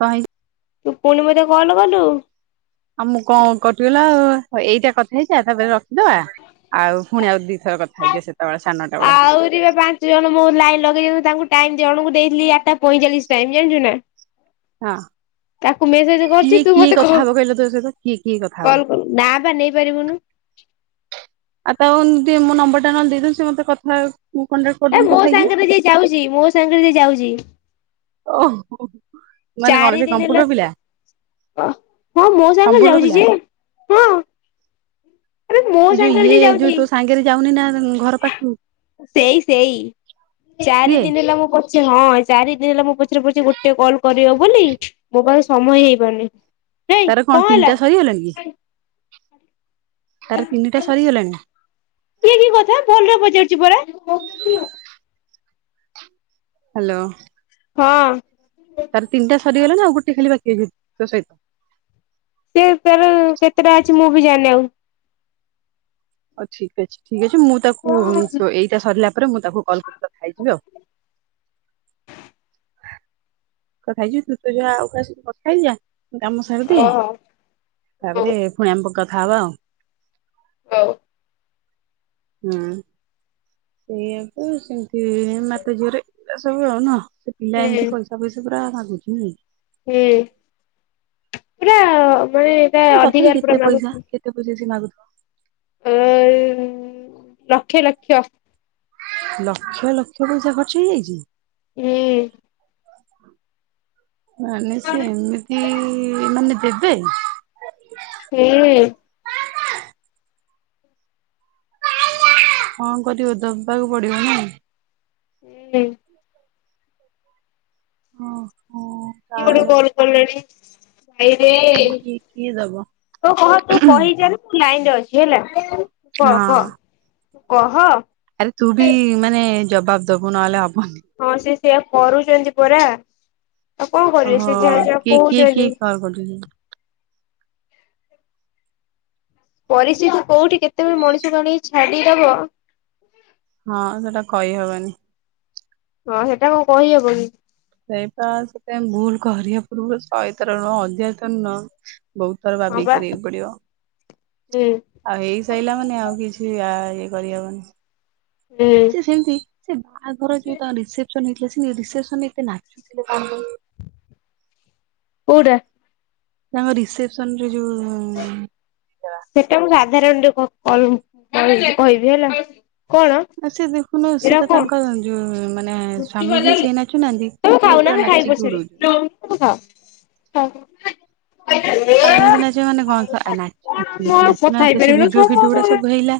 କଁହି ତୁ ପୁଣି ମତେ କଲ୍ କଲୁ? ଆଉ, ମୁଁ କଣ କଟିଗଲା ଆଉ, ଏଇଟା କଥା ହେଇଯା। ତା'ପରେ ରଖିଦବା ଆଉ ଫୁଣି ଆଉ ଦିଥର କଥା ହେଇଯିବା, ସେତେବେଳେ ସାନଟା ବେଳେ। ଆହୁରି ବା ପାଞ୍ଚ ଜଣ, ମୋ ଲାଇନ୍ ଲଗେଇଚନି ତାଙ୍କୁ ଟାଇମ୍ ଜଣଙ୍କୁ ଦେଇଥିଲି ଆଠଟା ପଇଁଚାଳିଶ ଟାଇମ୍ ଜାଣିଛୁନା! ହଁ ତାକୁ ମେସେଜ୍ କରିଛି, କିଏ ତୁ କିଏ ମତେ କଥା କହ ହବ କହିଲ ତୋ ସହିତ କିଏ କିଏ କଥା ହବ? କଲ୍ କଲୁ ନା ବା ନେଇ ପାରିବୁନୁ। ଆଉ, ତାଙ୍କୁ ଦିଅ ମୋ ନମ୍ବରଟା ନହେଲେ ଦେଇଦଉଛି, ସିଏ ମତେ କଥା ମୋ କଣ୍ଟାକ୍ଟ ଏ କରିଦେବି ମୋ କଥା ହେଇଯିବେ। ସାଙ୍ଗରେ ଯିଏ ଯାଉଛି, ମୋ ସାଙ୍ଗରେ ଯେ ଯାଉଛି। ଓହୋ! ମାନେ ଚାରି କଣ ସେ ଦିନ ହେଲା କମ୍ପୁଟର ପିଲା? ହଁ, ମୋ ସାଙ୍ଗେ କମ୍ପ୍ୟୁଟର ଯାଉଛି ପିଲା ଯେ। ହଁ ଆରେ ମୋ ସାଙ୍ଗରେ ଯେ ଯାଉଛି ଯାଉନିନା, ତାଂ ସେଇ ସେଇ, ଚାରି ସିଏ ଦିନ ହେଲା ମୋ ପଛ ହଁ, ଚାରି ଦିନ ହେଲା ମୋ ପଛରେ ପଡ଼ିଚି ଗୋଟେ କଲ୍ କରିବ ବୋଲି, ମୋ ପାଖରେ ସମୟ ହେଇପାରୁନି। ହେଇ ତାର କଣ ହେଲା ତିନିଟା ସରିଗଲାଣି କି? ତାର ତିନିଟା ସରିଗଲାଣି। ଇଏ କି କଥା ଭଲରେ ପଚାରୁଛି ପରା! ହ୍ୟାଲୋ। ହଁ। ତାର ତିନିଟା ସରିଗଲାଣି ଆଉ, ଗୋଟେ ଖାଲି ବାକି ଅଛି, ତୋ ସହିତ। ସେ ତାର କେତେଟା ଅଛି, ମୁଁ ବି ଜାନି ଆଉ। ହଉ ଠିକ୍ ଅଛି, ଠିକ୍ ଅଛି। ମୁଁ ତାକୁ ତୋ ଏଇଟା ସରିଲା, ପରେ ମୁଁ ତାକୁ କଲ୍ କରିିକି କଥା ହେଇଯିବି ଆଉ। କଥା ହେଇଯିବି। ତୁ ତୋର ଯା ଆଉ କାହା ସହିତ କଥା ହେଇଯା। ମୁଁ କାମ ସାରିଦିଁଏ। ଓହୋ ହଉ ତା'ପରେ ଫୁଣି ଆମେ କଥା ହେବା ଆଉ। ହଉ। ହୁଁ। ସେଇଆକୁ ସେମତି-ଇ ମାତା ଝିଅରେ ପିଲା ସବୁ ନୁହଁ। ସେ ପିଲା ହୁଁ ଏମିତି କହିଛି ଟଙ୍କା ପଇସା ପୁରା ମାଗୁଛି ନାହିଁ। ହୁଁ ପୁରା ମାନେ ଏଟା ଏ ତଥାପି ଅଧିକାର କେତେ ପୁରା ମାଗୁଚି। [unintelligible] ପଇସା ସେ ମାଗୁଥିବ। ଏଇ ଲକ୍ଷ ଲକ୍ଷ। ଲକ୍ଷ ଲକ୍ଷ ପଇସା ଖର୍ଚ୍ଚ ହେଇଯାଇଚି। ହୁଁ। ମାନେ ସେ ଏମିତି ମାନେ ଦେ [inaudible] ହୁଁ। କଣ କରିବ ଦବାକୁ ପଡିବ ନା। [unintelligible] ଓହୋ। କିଏ ଗୋଟେ ତାହେଲେ କଲ୍ କଲେଣି। ଭାଇରେ। ମାନେ କିଏ କିଏ ଦବ ମୁଁ ଲାଇନ୍ ରେ ଅଛି ହେଲା କ- ହଁ। କ- କହ। ଆରେ ତୁ ବି ମାନେ ଜବାବ୍ ଦବୁ ନହେଲେ ହବନି। ହଁ ସେ ସେୟା କରୁଚନ୍ତି ପରା ଆଉ କଣ କରିବେ ଓହୋ ସେ ଯାହା ଯାହା କିଏ କହୁଚନ୍ତି [unintelligible] ପରିସ୍ଥିତି କଉଠି କେତେବେଳେ ମଣିଷକୁ ଆଣି ଛାଡିଦବ ହଁ ସେଟା କହିହବନି। ହଁ ହେଟା କଣ କହିହବ କି? ସେଇଟା ସେଟା ଭୁଲ୍ କରିବା ପୂର୍ବୁରୁ ଶହେ ଥର ନୁହଁ ହଜାର୍ ଥର ନୁହଁ ବହୁତ୍ ଥରେ ହଁ ଭାବିକି ବା କରିବାକୁ ପଡିବ। ହୁଁ ଆଉ ହେଇସାଇଲା ମାନେ ଆଉ କିଛି ଇଏ କରିହବନି। ହୁଁ। ସେ ସେମିତି ସେ ବାହାଘର ଯଉ ତାଙ୍କ ରିସେପ୍ସନ୍ ହେଇଥିଲା ସେ ରିସେପ୍ସନ୍ ରେ ଏତେ ନାଚୁଥିଲେ କଣ କଉଟା? ତାଙ୍କ ରିସେପସନ୍ ରେ ଯଉ- ସେଟା ମୁଁ ସାଧାରଣରେ କ- କ- କହି- କହିବି ହେଲା। କଣ ଆ-ସିଏ ଦେଖୁନୁ ସିଏ ଏରା ତ କଣ ତାଙ୍କ ମୁଁ ମା ନା ସ୍ୱାମୀ ଯିଏ ସିଏ ନାଚୁନାହାନ୍ତି ତମେ ଇଏ ଖାଉନା ପୁରା ମୁଁ ଖାଇବି ନାଚିକି ପଛରେ ଉଡୋଉ [inaudible] ଆଉ ଏମିତି ନାଚିବ ମାନେ କଣ ଆ- କଣ ମୁଁ ଆଉ ନାଚି କଥା ନାଚି ସେ ହେଇପାରିବିନି ଭିଡିଓ ସମ ହଁ ହଁ ହଁ ଫିଡିଓ ସବୁ ହେଇଲା।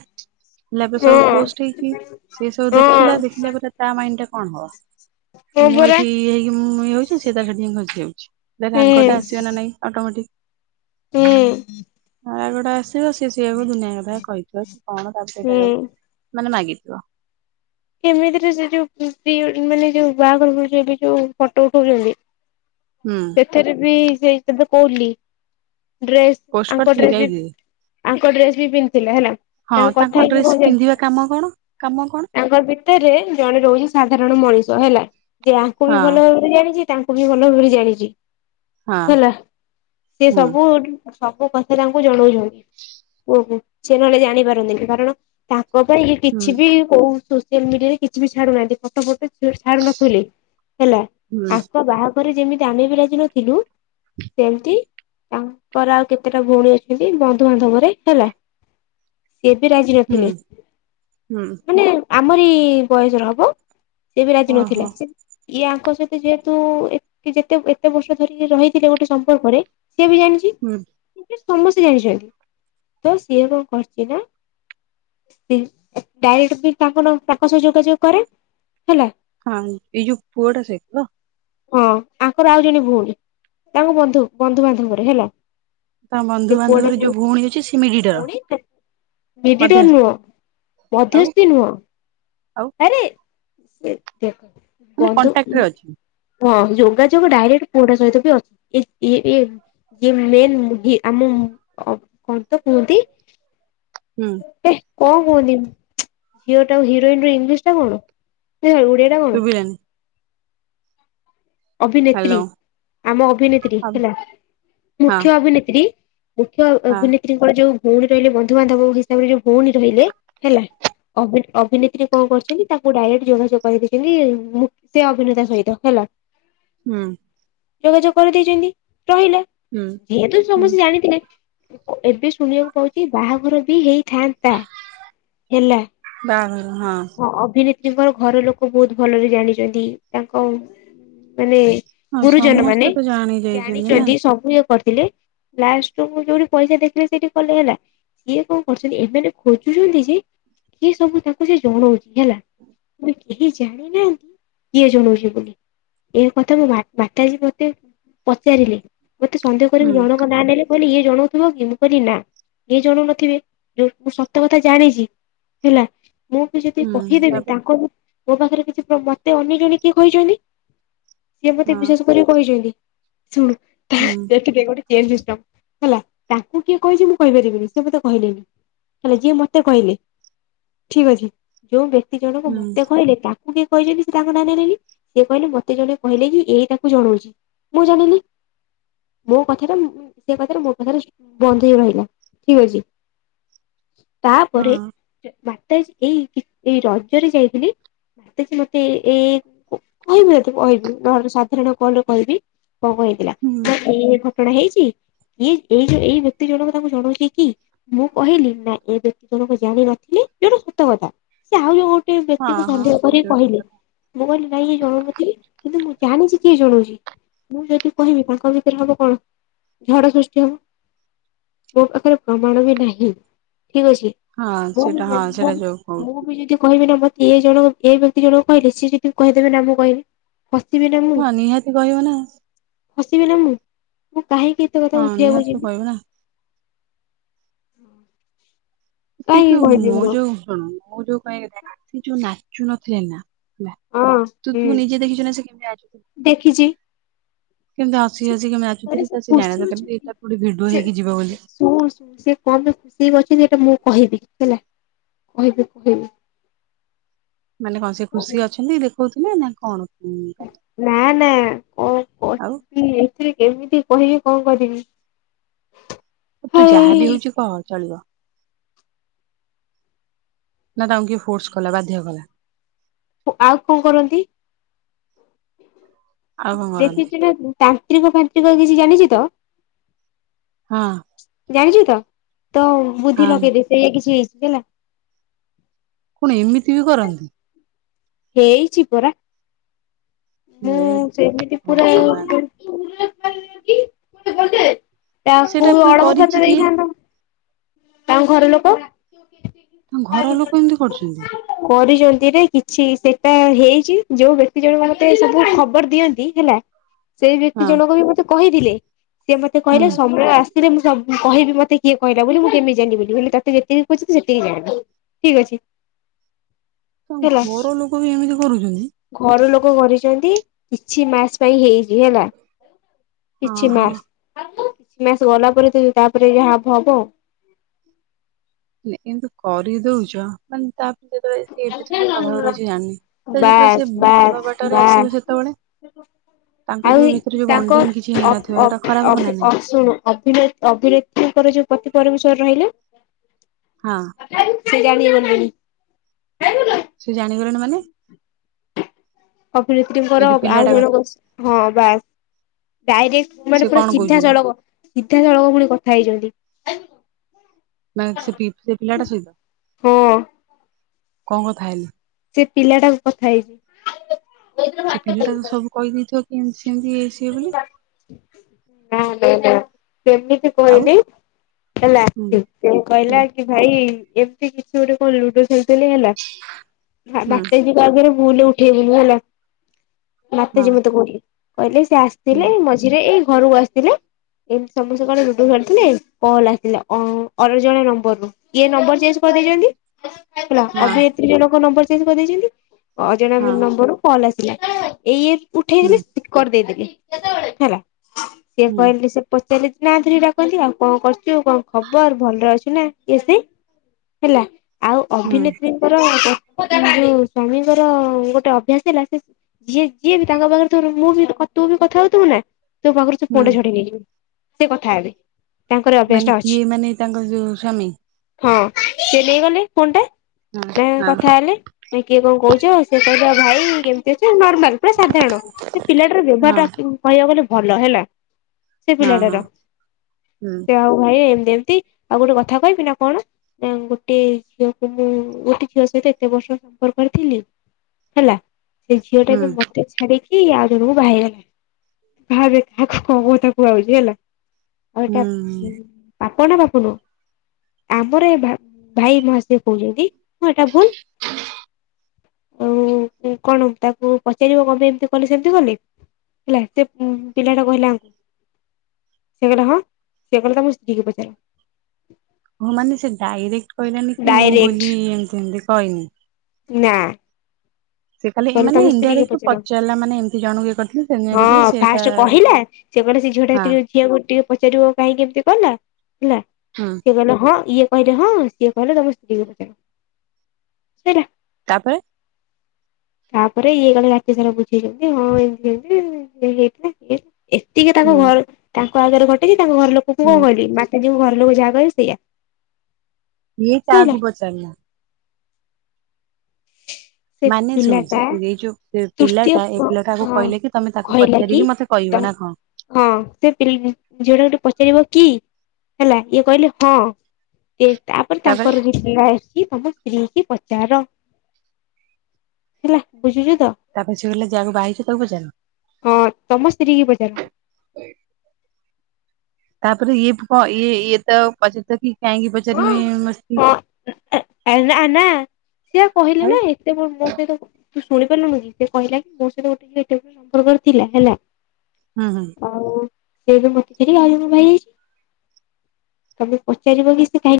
ହେଲା ପରେ ସବୁ ପୋଷ୍ଟ୍ ହେଇଚି ସେ ସବୁ ଦେଖିଲା -ଦେଖିଲା ପରେ ତା ମାଇଣ୍ଡ୍ ଟା କଣ ହବ ମୁଁ ପରା ଏଇଠି ଇଏ ହେଇକି ଇଏ ହଉଚି ସିଏ ତାର ସେଠୀ ଖସି ଯାଉଚି। ହୁଁ ହୁଁ ରାଗଟା ଆସିବ ନା ନାଇଁ ଅଟୋମେଟିକ୍। ହୁଁ। ରାଗ ଟା ଆସିବ ସିଏ ସେଇଆକୁ ଦୁନିଆ କଥା କହିଥିବ କି କଣ ତାପରେ ହୁଁ। ସେଇଟା ମାନେ ମାଗିଥିବ। କେମିତିରେ ସେ ଯଉ ପ୍ରି ୱେଡିଙ୍ଗ୍ ମାନେ ଯଉ ବାହାଘର ଯଉ ଫଟୋ ଉଠଉଚନ୍ତି ହୁଁ। ସେଥେରେ ବି [unintelligible] ଡ୍ରେସ୍ ପୋଷ୍ଟ ଆଙ୍କ କରିଥିଲି କି ଡ୍ରେସ୍ ଏଇ ବି ଦିଦି ଆଙ୍କ ଡ୍ରେସ୍ ବି ପିନ୍ଧିଥିଲା ହେଲା ହଁ ତାଙ୍କ କଥା ହେଇକି ଡ୍ରେସ [unintelligible] ପିନ୍ଧିବା କାମ କଣ -କାମ କଣ। ତାଙ୍କ ଭିତରେ ଜଣେ ରହୁଚି ସାଧାରଣ ମଣିଷ ହେଲା ଯିଏ ଆଙ୍କୁ ବି ହଁ ଭଲ ଭାବରେ ଜାଣିଚି ତାଙ୍କୁ ବି ଭଲ ଭାବରେ ଜାଣିଚି ହଁ ହେଲା ସେ ସବୁ ସବୁ କଥା ତାଙ୍କୁ ଜଣଉଚନ୍ତି ପୁଅକୁ ସେ ନହେଲେ ଜାଣି ପାରନ୍ତେନି କାରଣ ତାଙ୍କ ପାଇଁ ଇଏ ହୁଁ କିଛି ବି କଉ ସୋସିଆଲ୍ ମିଡିଆ ରେ କିଛି ବି ଛାଡୁନାହାନ୍ତି ଫଟୋ ଫଟୋ ସେ ସାରୁ ନଥିଲେ ହେଲା ହୁଁ ଆଙ୍କ ବାହାଘର ଯେମିତି ଆମେ ବିି ରାଜି ନଥିଲୁ ସେମିତି ତାଙ୍କର ଆଉ କେତେଟା ଭଉଣୀ ଅଛନ୍ତି ବନ୍ଧୁବାନ୍ଧବରେ ହେଲା ସେ ବି ରାଜି ହୁଁ ନଥିଲେ ହୁଁ ହୁଁ ମାନେ ଆମରି ବୟସ ର ହବ ସେ ବି ରାଜି ଓହୋ ନଥିଲା ସେ ଇଏ ଆଙ୍କ ସହିତ ଯେହେତୁ ଯେତେ ଏତେ ବର୍ଷ ଧରି ରହିଥିଲେ ଗୋଟେ ସମ୍ପର୍କରେ ସିଏ ବି ଜାଣିଚି। ହୁଁ ସମସ୍ତେ ଜାଣିଛନ୍ତି ତ ସିଏ କଣ କରଛି ନା ଡାଇରେକ୍ଟ ବି ତାଙ୍କ ତାଙ୍କ ସହ ଯୋଗାଯୋଗ କରେ ହେଲା। ହଁ ଏଇ ଯୋଉ ପୁଅଟା ସହିତ ତ। ହଁ ତାଙ୍କର ଆଉ ଜଣେ ଭଉଣୀ ତାଙ୍କ ବନ୍ଧୁ ବନ୍ଧୁବାନ୍ଧବରେ ହେଲା। ତାଙ୍କ ସେ ପୁଅଟା ବନ୍ଧୁବାନ୍ଧବରେ ଯୋଉ ଭଉଣୀ ଅଛି ସେ ମିଡିଏଟର। ମିଡିଏଟର ନୁହଁ ଆଉ ମଧ୍ୟସ୍ଥି ନୁହଁ। ଆଉ ଆରେ ସେ ଦେଖ ମାନେ ବନ୍ଧୁ କଣ୍ଟାକ୍ଟରେ ଅଛି ହଁ ଯୋଗାଯୋଗ ଡାଇରେକ୍ଟ ପୁଅଟା ସହିତ ବି ଅଛି ଏ ଇଏ ମେନ୍ ମୁହି ଆମ କଁ ତ କୁହନ୍ତି। ହୁଁ। ଏ କଣ କୁହନ୍ତି ଝିଅ ଟାକୁ ହିରୋଇନ ର ଇଂଲିଶ ଟା କଣ ନା ଓଡିଆ ଟା କଣ? ଶୁଭିଲାନି ଅଭିନେତ୍ରୀ ହ୍ୟାଲୋ ଆମ ଅଭିନେତ୍ରୀ ଆଉ ହେଲା ହଁ ମୁଖ୍ୟ ଅଭିନେତ୍ରୀ ମୁଖ୍ୟ ହଁ ଅଭିନେତ୍ରୀଙ୍କର ଯୋଉ ଭଉଣୀ ରହିଲେ ବନ୍ଧୁବାନ୍ଧବ ହିସାବରେ ଯୋଉ ଭଉଣୀ ରହିଲେ ହେଲା। ଅଭିନେତ୍ରୀ କଣ କରୁଛନ୍ତି ତାକୁ ଡାଇରେକ୍ଟ ଯୋଗାଯୋଗ କରିଦେଇଛନ୍ତି ମୁଖ୍ୟ ଅଭିନେତା ସହିତ ହେଲା। ହୁଁ। ଯୋଗାଯୋଗ କରିଦେଇଛନ୍ତି ରହିଲେ ହୁଁ ଯେହତୁ ହୁଁ ସମସ୍ତେ ଜାଣି ଥିଲେ। ଏବେ ଶୁଣିବାକୁ ପାଉଛି ବାହାଘର ବି ହେଇଥାନ୍ତା ହେଲା। ବାହାଘର ହଁ। ଅଭିନେତ୍ରୀଙ୍କର ଘର ଲୋକ ବହୁତ ଭଲରେ ଜାଣିଛନ୍ତି ତାଙ୍କ ମାନେ ହଁ ଗୁରୁଜନ ସମସ୍ତେ ମାନେ ତ ଜାଣି ଯାଇଛନ୍ତି ନା ଜାଣିଛନ୍ତି ସବୁ ଇଏ କରିଥିଲେ। ଲାଷ୍ଟ କୁ ଯୋଉଠି ପଇସା ଦେଖିଲେ ସେଇଠି କଲେ ହେଲା ସିଏ କଣ କରୁଛନ୍ତି ଏମାନେ ଖୋଜୁଛନ୍ତି ଯେ ଇଏ ସବୁ ତା ସେ ଜଣଉନି ହେଲା ମାନେ କେହି ଜାଣିନାହାନ୍ତି କିଏ ଜଣଉଛି ବୋଲି। ଏ କଥା ମୋ ବାଟାଜୀ ମତେ ପଚାରିଲେ ମତେ ସନ୍ଦେହ ହୁଁ କରିବି ଜଣ ନାଁ ନେଲେ କହିଲି ଇଏ ଜଣଉଥିବ କି ମୁଁ କହିଲି ନା। ଏ ଜଣୁନଥିବେ ଯୋଉ ମୁଁ ସତ କଥା ଜାଣିଛି ହେଲା। ମୁଁ ବି ଯଦି ହୁଁ କହିଦେବି ତାପରେ ତାଙ୍କ ମୋ ପାଖରେ କିଛି ମତେ ଅନ୍ୟ ଜଣେ କିଏ କହିଛନ୍ତି। ସିଏ ମତେ ହଁ ବିସ୍ୱାସ କରି କହିଛନ୍ତି ଶୁଣୁ, ତା ହୁଁ ରଇଥ ଟିକେ ଗୋଟେ ଚେନ୍ ସିଷ୍ଟମ୍ ହେଲା ତାଙ୍କୁ କିଏ କହିଛି ମୁଁ କହିପାରିବିନି ସେ ମୋତେ କହିଲେନି। ହେଲେ ଯିଏ ମତେ କହିଲେ ଠିକ ଅଛି ଯୋଉ ବ୍ୟକ୍ତି ଜଣଙ୍କୁ ହୁଁ ମତେ କହିଲେ ତାକୁ ତାଙ୍କୁ କିଏ କହିଛନ୍ତିି ସେ ତାଙ୍କ ନାଁ ନେଲେନି ସିଏ କହିଲେ କି ମତେ ଜଣେ କହିଲେ କି ଏଇ ତାକୁ ଜଣଉଛି। ମୁଁ ଜାଣିନି। ମୋ କଥାଟା ସେ କଥାରେ ମୋ କଥା ବନ୍ଦ ହେଇ ରହିଲା ଠିକ ଅଛି। [inaudible] ତାପରେ ହଁ ମାତା ଏଇ ଏଇ ରଜରେ ଯାଇଥିଲି ମତେ ସେ ମତେ ଏଇ କହିବିତତେ କହିବି ନହେଲେ ସାଧାରଣ କଲ୍ ରେ କହିବି କଣ କଣ ହେଇଥିଲା ହୁଁ ତ ଏଇ ଏଇ ଘଟଣା ହେଇଛି ଇଏ ଏଇ ଯୋଉ ଏଇ ବ୍ୟକ୍ତି ଜଣକ ତାଙ୍କୁ ଜଣଉଛି କି? ମୁଁ କହିଲି ନା ଏ ବ୍ୟକ୍ତି ଜଣକ ଜାଣିନଥିଲେ ଯୋଉଟା ସତ କଥା ସେ ଆଉ ଯୋଉ ଗୋଟେ ହଁ ବ୍ୟକ୍ତିକୁ ହଁ ସନ୍ଦେହ ସେ କରି ଯୋଉ ଠିକ କହିଲେ କଥା ମୁଁ କହିଲି ନାଇଁ ଇଏ ଜନୋଉନାତି କିନ୍ତୁ ମୁଁ ଜାଣିଛି କିଏ ଜଣଉଛି। ମୁଁ ଯଦି କହିବି ତାଙ୍କ ଭିତରେ ହବ କଣ ଝଡ଼ ସୃଷ୍ଟି ହବ। ମୋ ପାଖରେ ପ୍ରମାଣ ବି ନାହିଁ ଠିକ୍ ଅଛି। ହଁ ମୁଁ ସେଇଟା ବି ହଁ ମୁଁ ସେଇଟା ଯୋଉ କହୁଚୁ ମୁଁ ବି ଯଦି କହିବି ନା ମତେ ଏ ଜଣ ଏ ବ୍ୟକ୍ତି ଜଣକ କହିଲେ ସିଏ ଯଦି କହିଦେବେ ନା ମୁଁ କହିନି ଫସିବି ନା ମୁଁ ହଁ ନିହାତି କହିବ ନା ଫସିବି ନା ମୁଁ ମୁଁ କାହିଁକି? ଏତେ କଥା ହଁ ଉଠେଇବାକୁ ନିହାତି ତ ଯିବି। କହିବ ନା ସେ କାହିଁକି ଯୋଉ କହିବି ମୁଁ ଯୋଉ ଶୁଣ ମୁଁ [unintelligible] ଯୋଉ ନାଚୁ ନଥିଲେ ନା। ନା ହଁ ତୁ ହୁଁ ତୁ ନିଜେ ଦେଖିଛୁ ନା ସେ କେମିତି ନାଚୁ [unintelligible] ହଁ ମୁଁ ତ ସେ ଜାଣି ଖୁସି ନଥିଲା କେମିତି ଏଇଟା କୋଉଠି ଭିଡିଓ ହେଇକି ହେଇକି ଯିବ ବୋଲି। ଅଛି ଯେ ଏଟା ମୁଁ କହିବି ହେଲା କହିବି କହିବି ମାନେ କଣ ସେ ଖୁସି ଅଛନ୍ତି ଦେଖୋଉଥିଲେ ନା କଣ? ନା ନା କଣ ଆଉ କହିବି ଏଥିରେ କେମିତି କହିବି କଣ କରିବି? ତୁ ଯାହାବି ହେଇ ହଉଛୁ କହ ଚଳିବ? ନା ତାଙ୍କୁ କିଏ ଫୋର୍ସ କଲା ବାଧ୍ୟ କଲା? ଆଉ କଣ କରନ୍ତି? ଆଉ କଣ କରନ୍ତି। ଦେଖିଚୁ ନା ତାନ୍ତ୍ରିକ ଫାନ୍ତ୍ରିକ କିଛି ଜାଣିଛି ତ ହଁ। ଜାଣିଛୁ ତ ତ ବୁଦ୍ଧି ହଁ ଲଗେଇଦେ ସେଇଆ କିଛି ହେଇଛି ହେଲା କଣ ଏମିତି ବି କରନ୍ତି? ହେଇଛି ପରା। ହୁଁ ହେ ସେମିତି ପୁରା ଭଗବାନ। ସେଇଟା ତାକୁ ପୁଣି ଅଳପ କରିଛି ଭାତ କିଏ ଦେଇଥାନ୍ତ କଣ ଘର ଲୋକ? ତାଙ୍କ ଘର ଲୋକ ଏମିତି କରୁଛନ୍ତି କରିଛନ୍ତି ରେ କିଛି ସେଟା ହେଇଛି ଯୋଉ ବ୍ୟକ୍ତି ଜଣକ ମତେ ସବୁ ଖବର ଦିଅନ୍ତି ହେଲା? [inaudible] ସେଇ ବ୍ୟକ୍ତି ଜଣକ ବି ମତେ କହିଥିଲେ ସିଏ ମତେ କହିଲେ ହୁଁ। ସମୟ ଆ ସେଥିରେ ମୁ ସବୁ କହିବି ମତେ କିଏ କହିଲ ବୋଲି ମୁଁ କେମିତି ଜାଣିପାରିବୁ ହେଲା ତତେ ଯେତିକି କହୁଛନ୍ତି ସେତିକି ଜାଣିଥା ଠିକ ଅଛି। ହେଲା ତାଙ୍କ ଘର ଲୋକ ବି ଏମିତି କରୁଛନ୍ତି? ଘର ଲୋକ କରିଛନ୍ତି କିଛି ମାସ ହେଇଛି ହେଲା ହଁ କିଛି ହଁ। ମାସ କିଛି ମାସ ଗଲା ପରେ ତ ତାପରେ ଯା ହବ ହବଆଉ ଏମିତି କରିଦଉଛ ମାନେ ତା ଯେତେବେଳେ ସେ ଏବେ ସିନା ପ୍ରଭାବରେ ଅଛି ଜାଣିନି ସେ ଯେତେବେଳେ ସେ ବାସ୍ ଭଲ ବାସ୍ ବାଟରେ ଆସିବ ସେତେବେଳେ? [inaudible] ଯୋଉ ଆଉଏ ଭିତରେ ଯୋଉ ତାଙ୍କ ବଣ୍ଡିଙ୍ଗ କିଛି ଅପ୍- ହେଇନଥିବ ସେଟା ଅପ୍ ଖରାପ - ହବ ଅପ୍ ନା - ନାଇଁ ଅସୁଣୁ ଅଭି ଅଭିନେତ୍ରୀଙ୍କର ଯୋଉ ପତି ପରମେଶ୍ୱର ରହିଲେ ହଁ। [unintelligible] ସେ ଜାଣିଗଲେଣି ମାନେ? ଏଇ ଅଭିନେତ୍ରୀଙ୍କର ଯୋଉ ଆଉ ପିଲାଟା ଜଣ କଥା ବସ୍ ହଁ ବାସ୍। ଡାଇରେକ୍ଟ ସେ ମାନେ ପୁରା କଣ ସିଧା କହୁଛନ୍ତି ସଳଖ ସିଧା ସଳଖ ପୁଣି କଥା ହେଇଛନ୍ତି। ମାନେ ସେ ସେ ପିଲା ଟା ସହିତ ହଁ କଣ କଥା ହେଲେ? ସେ ପିଲାଟାକୁ କଥା ହେଇଛିି। ସେ ପିଲାଟା ତ ସବୁ କହିଦେଇଥିବ କେମିତି ସେମିତି ଇଏ ସିଏ ବୋଲି। ନା ଦେଇ ନା ସେମିତି। ଆଉ କହିଲି ହେଲା ହୁଁ କି ସେ ହୁଁ କହିଲା ଭାଇ ଏମିତି କିଛି ଗୋଟେ କଣ ଲୁଡୁ ଖେଳୁଥିଲେ ହେଲା ହଁ ହୁଁ ମତେ ଆଗରୁ ଭୁଲରେ ଉଠେଇ ବୁନି ହେଲା ରାତି ହଁ ଯେ ମତେ କହିଲେ କହିଲେ ସେ ଆ ହୁଁ ଥିଲେ ଏ ମଝିରେ ଏଇ ଘରକୁ ଆସିଥିଲେ। ଏମିତି ସମସ୍ତେ କାଳେ ଲୁଡୁ ଖେଳୁଥିଲେ କଣ ହେଲା ଥିଲା କଣ ଅନ୍ୟ ଜଣ ନମ୍ୱର୍ ରୁ କିଏ ନମ୍ବର ଚେଞ୍ଜ କରିଦେଇଛନ୍ତି। ହେଲା ହଁ ଅଭିନେତ୍ରୀ ଜଣକ ନମ୍ବର କରିଦେଇଛନ୍ତି ଅଜଣା ହଁ ନମ୍ବର ରୁ କଲ୍ ଆସିଲା ଏଇ ଇଏ ଉଠେଇ ହୁଁ କି ସ୍ପିକର ଦେଇଦେଲି ହେଲା। ସିଏ ହୁଁ କହିଲେ ସେ ପଚାରିଲେ ନା ଧରିକି ଡାକନ୍ତି। ଆଉ କଣ କରୁଛୁ କଣ ଖବର ଭଲରେ ଅଛୁ ନା ଇଏ ସିଏ ହେଲା ଆଉ ହୁଁ ଅଭିନେତ୍ରୀ ର ଯୋଉ ସ୍ଵାମୀଙ୍କର ଗୋଟେ ଅଭ୍ୟାସ ହେଲା ସେ ଯିଏ ଯିଏ ବି ତାଙ୍କ ପାଖରେ ଥିବ ଧର ମୁଁ ବି ତୁ ବି କଥା ହଉଥିବୁ ନା ତୋ ପାଖରୁ ସେ ଫୋନ ଟା ହୁଁ ଛଡେଇ ନେଇଯିବେ ସେ କଥା ହେବେ। ତାଙ୍କର ଅଭ୍ୟାସ ମାନେ ଟା ଅଛି କିଏ ମାନେ ତାଙ୍କର ଯୋଉ ସ୍ଵାମୀ? ହଁ ସିଏ ନେଇଗଲେ ଫୋନ୍ ଟା ହଁ ନା ହଁ କଥା ହେଲେ। ଆ କିଏ କଣ କହଚ। ସିଏ କହିଲ ଆଉ ଭାଇ କେମିତି ଅଛ ନର୍ମାଲ ପୁରା ସାଧାରଣ ସେ ପିଲା ଶୋଭା ହଁ ଟା କହିବାକୁ ଗଲେ ଭଲ ହେଲା। ସେ ହଁ ହଁ ପିଲାଟାର। ହୁଁ ସେ ଆଉ ଭାଇ ଏମିତି ଏମିତି ଆଉ ଗୋଟେ କଥା କହିବି ନା କଣ? ନା ଗୋଟେ ଝିଅକୁ ମୁଁ ଗୋଟେ ଝିଅ ସହିତ ଏତେ ବର୍ଷ ସମ୍ପର୍କରେ ଥିଲି। ହେଲା ସେ ଝିଅ ଟା ହୁଁ ଏବେ ମତେ ଛାଡିକି ଆଉ ଆଉ ଜଣ ଙ୍କୁ ବାହା ହେଇଗଲା ଭାବେ କାହାକୁ କଉ କଥା କୁହା ହଉଚି ହେଲା। ଆଉ ଏଇଟା ହୁଁ ପାପ ନା ପାପ ନୂହ? ଆମର ଏ ଭା ଭାଇ ମହାଶୟ କହୁଚନ୍ତି ହଁ ଏଟା ଭୁଲ। ଆଉ କଣ ତାକୁ ପଚାରିବ କଣ ପାଇଁ ଏମିତି କଲେ ସେମ ବୋଲି। ହେଲା ସେ ଉଁ ପିଲାଟା କହିଲା ସେ କହିଲା ହଁ ସେ କହିଲା ତମ ସ୍ତ୍ରୀକୁ ପଚାର। ହଁ ମାନେ ସେ ଡାଇରେକ୍ଟ କହିଲାନି କି ମୁଁ ଡାଇରେକ୍ଟ ବୋଲି ଏମିତି ଏମିତି କହିନି। ନା। ସେ ଖାଲି କହିଲା ମାନେ ତମ ସ୍ତ୍ରୀ କୁ ଇନଡାଇରେକ୍ଟ ପଚାର। ପଚାରିଲା ମାନେ ଏମିତି ଜଣଙ୍କୁ ଇଏ କରିଥିଲି ସେମିତି ଇଏ କରିଥିଲି ହଁ ସେଇଟା ଫାର୍ଷ୍ଟ କହିଲା। ସେ କହିଲା ସେ ଝିଅ ଟା ହଁ ଟିକେ ଝିଅକୁ ଟିକେ ପଚାରିବ କାହିଁକି ଏମିତି କଲା ହେଲା। ହଁ। ସେ କହିଲା ହଁ। ଇଏ କହିଲେ ହଁ। ସିଏ କହିଲା ତମ ସ୍ତ୍ରୀ କୁ ପଚାର। ସଇଲା। ତାପରେ ତାପରେ ଇଏ କାଳେ ରାତି ସାରା ବୁଝେଇଚନ୍ତି। ହଁ ଏମିତି ଏମିତି ଇଏ ହେଇଥିଲା ଇଏ ଏତିକି ତାଙ୍କ ହୁଁ ଘର ତାଙ୍କ ଆଗରେ ଘଟିଚି। ତାଙ୍କ ଘର ଲୋକଙ୍କୁ ହୁଁ କଣ କହିଲି ମାତାଜୀଙ୍କୁ ଘର ଲୋକ ଯାହା କହେଲେ ସେୟା। ଇଏ କାହାକୁ ପଚାରିଲା? ସେ ମାନେ ଶୁଣ ସେ ପିଲାଟା ଏଇ ଯୋଉ ତୃତୀୟ ପି-ପିଲାଟା ଏଇ ପିଲାଟାକୁ ହଁ କହିଲା କି ତମେ ତାକୁ କହିଲା କି ପଚାରିକି ମତେ ତ କହିବ ନା କଣ? ହଁ ସେ ପି ଝିଅ ଟାକୁ ଟିକେ ପଚାରିବ କି? ହେଲା ଇଏ କହିଲେ ହଁ। କ ତାପରେ ତାଙ୍କର ଯଉ ପିଲା ଆସିଚି ତମ ସ୍ତ୍ରୀ କି ପଚାର। ହେଲା ବୁଝୁଚୁ ତ। ତାପରେ ସେ କହିଲା ଯାହାକୁ ବାହା ହେଇଛ ତାକୁ ପଚାର ହଁ ତମ ସ୍ତ୍ରୀ କି ପଚାର। ତାପରେ ଇଏ ବି କଣ ଇଏ ଇଏ ତ ପଚାରି ଥିବ କି କାହିଁକି ପଚାରିବି ମୋ ସ୍ତ୍ରୀ ହଁ ଆ ଆ ଆ ନା ନା ସିଏ କହିଲେ ଆଉ ନାଇ ସେ କଣ ମୋ ସହିତ ତୁ ଶୁଣି ପାରିଲୁନୁ କି ସେ କହିଲା କି ମୋ ସହିତ ଗୋଟେ ଇଏ ଟାଇପ ର ସମ୍ପର୍କରେ ଥିଲା ହେଲା। ଉଁ ହୁ। ଆଉ ସେ ଏବେ ମତେ ଛାଡିକି ଆଉ ଜଣଙ୍କୁ ବାହା ହେଇ ଯାଇଚି। ତମେ ପଚାରିବ କି ସେ କାହିଁକି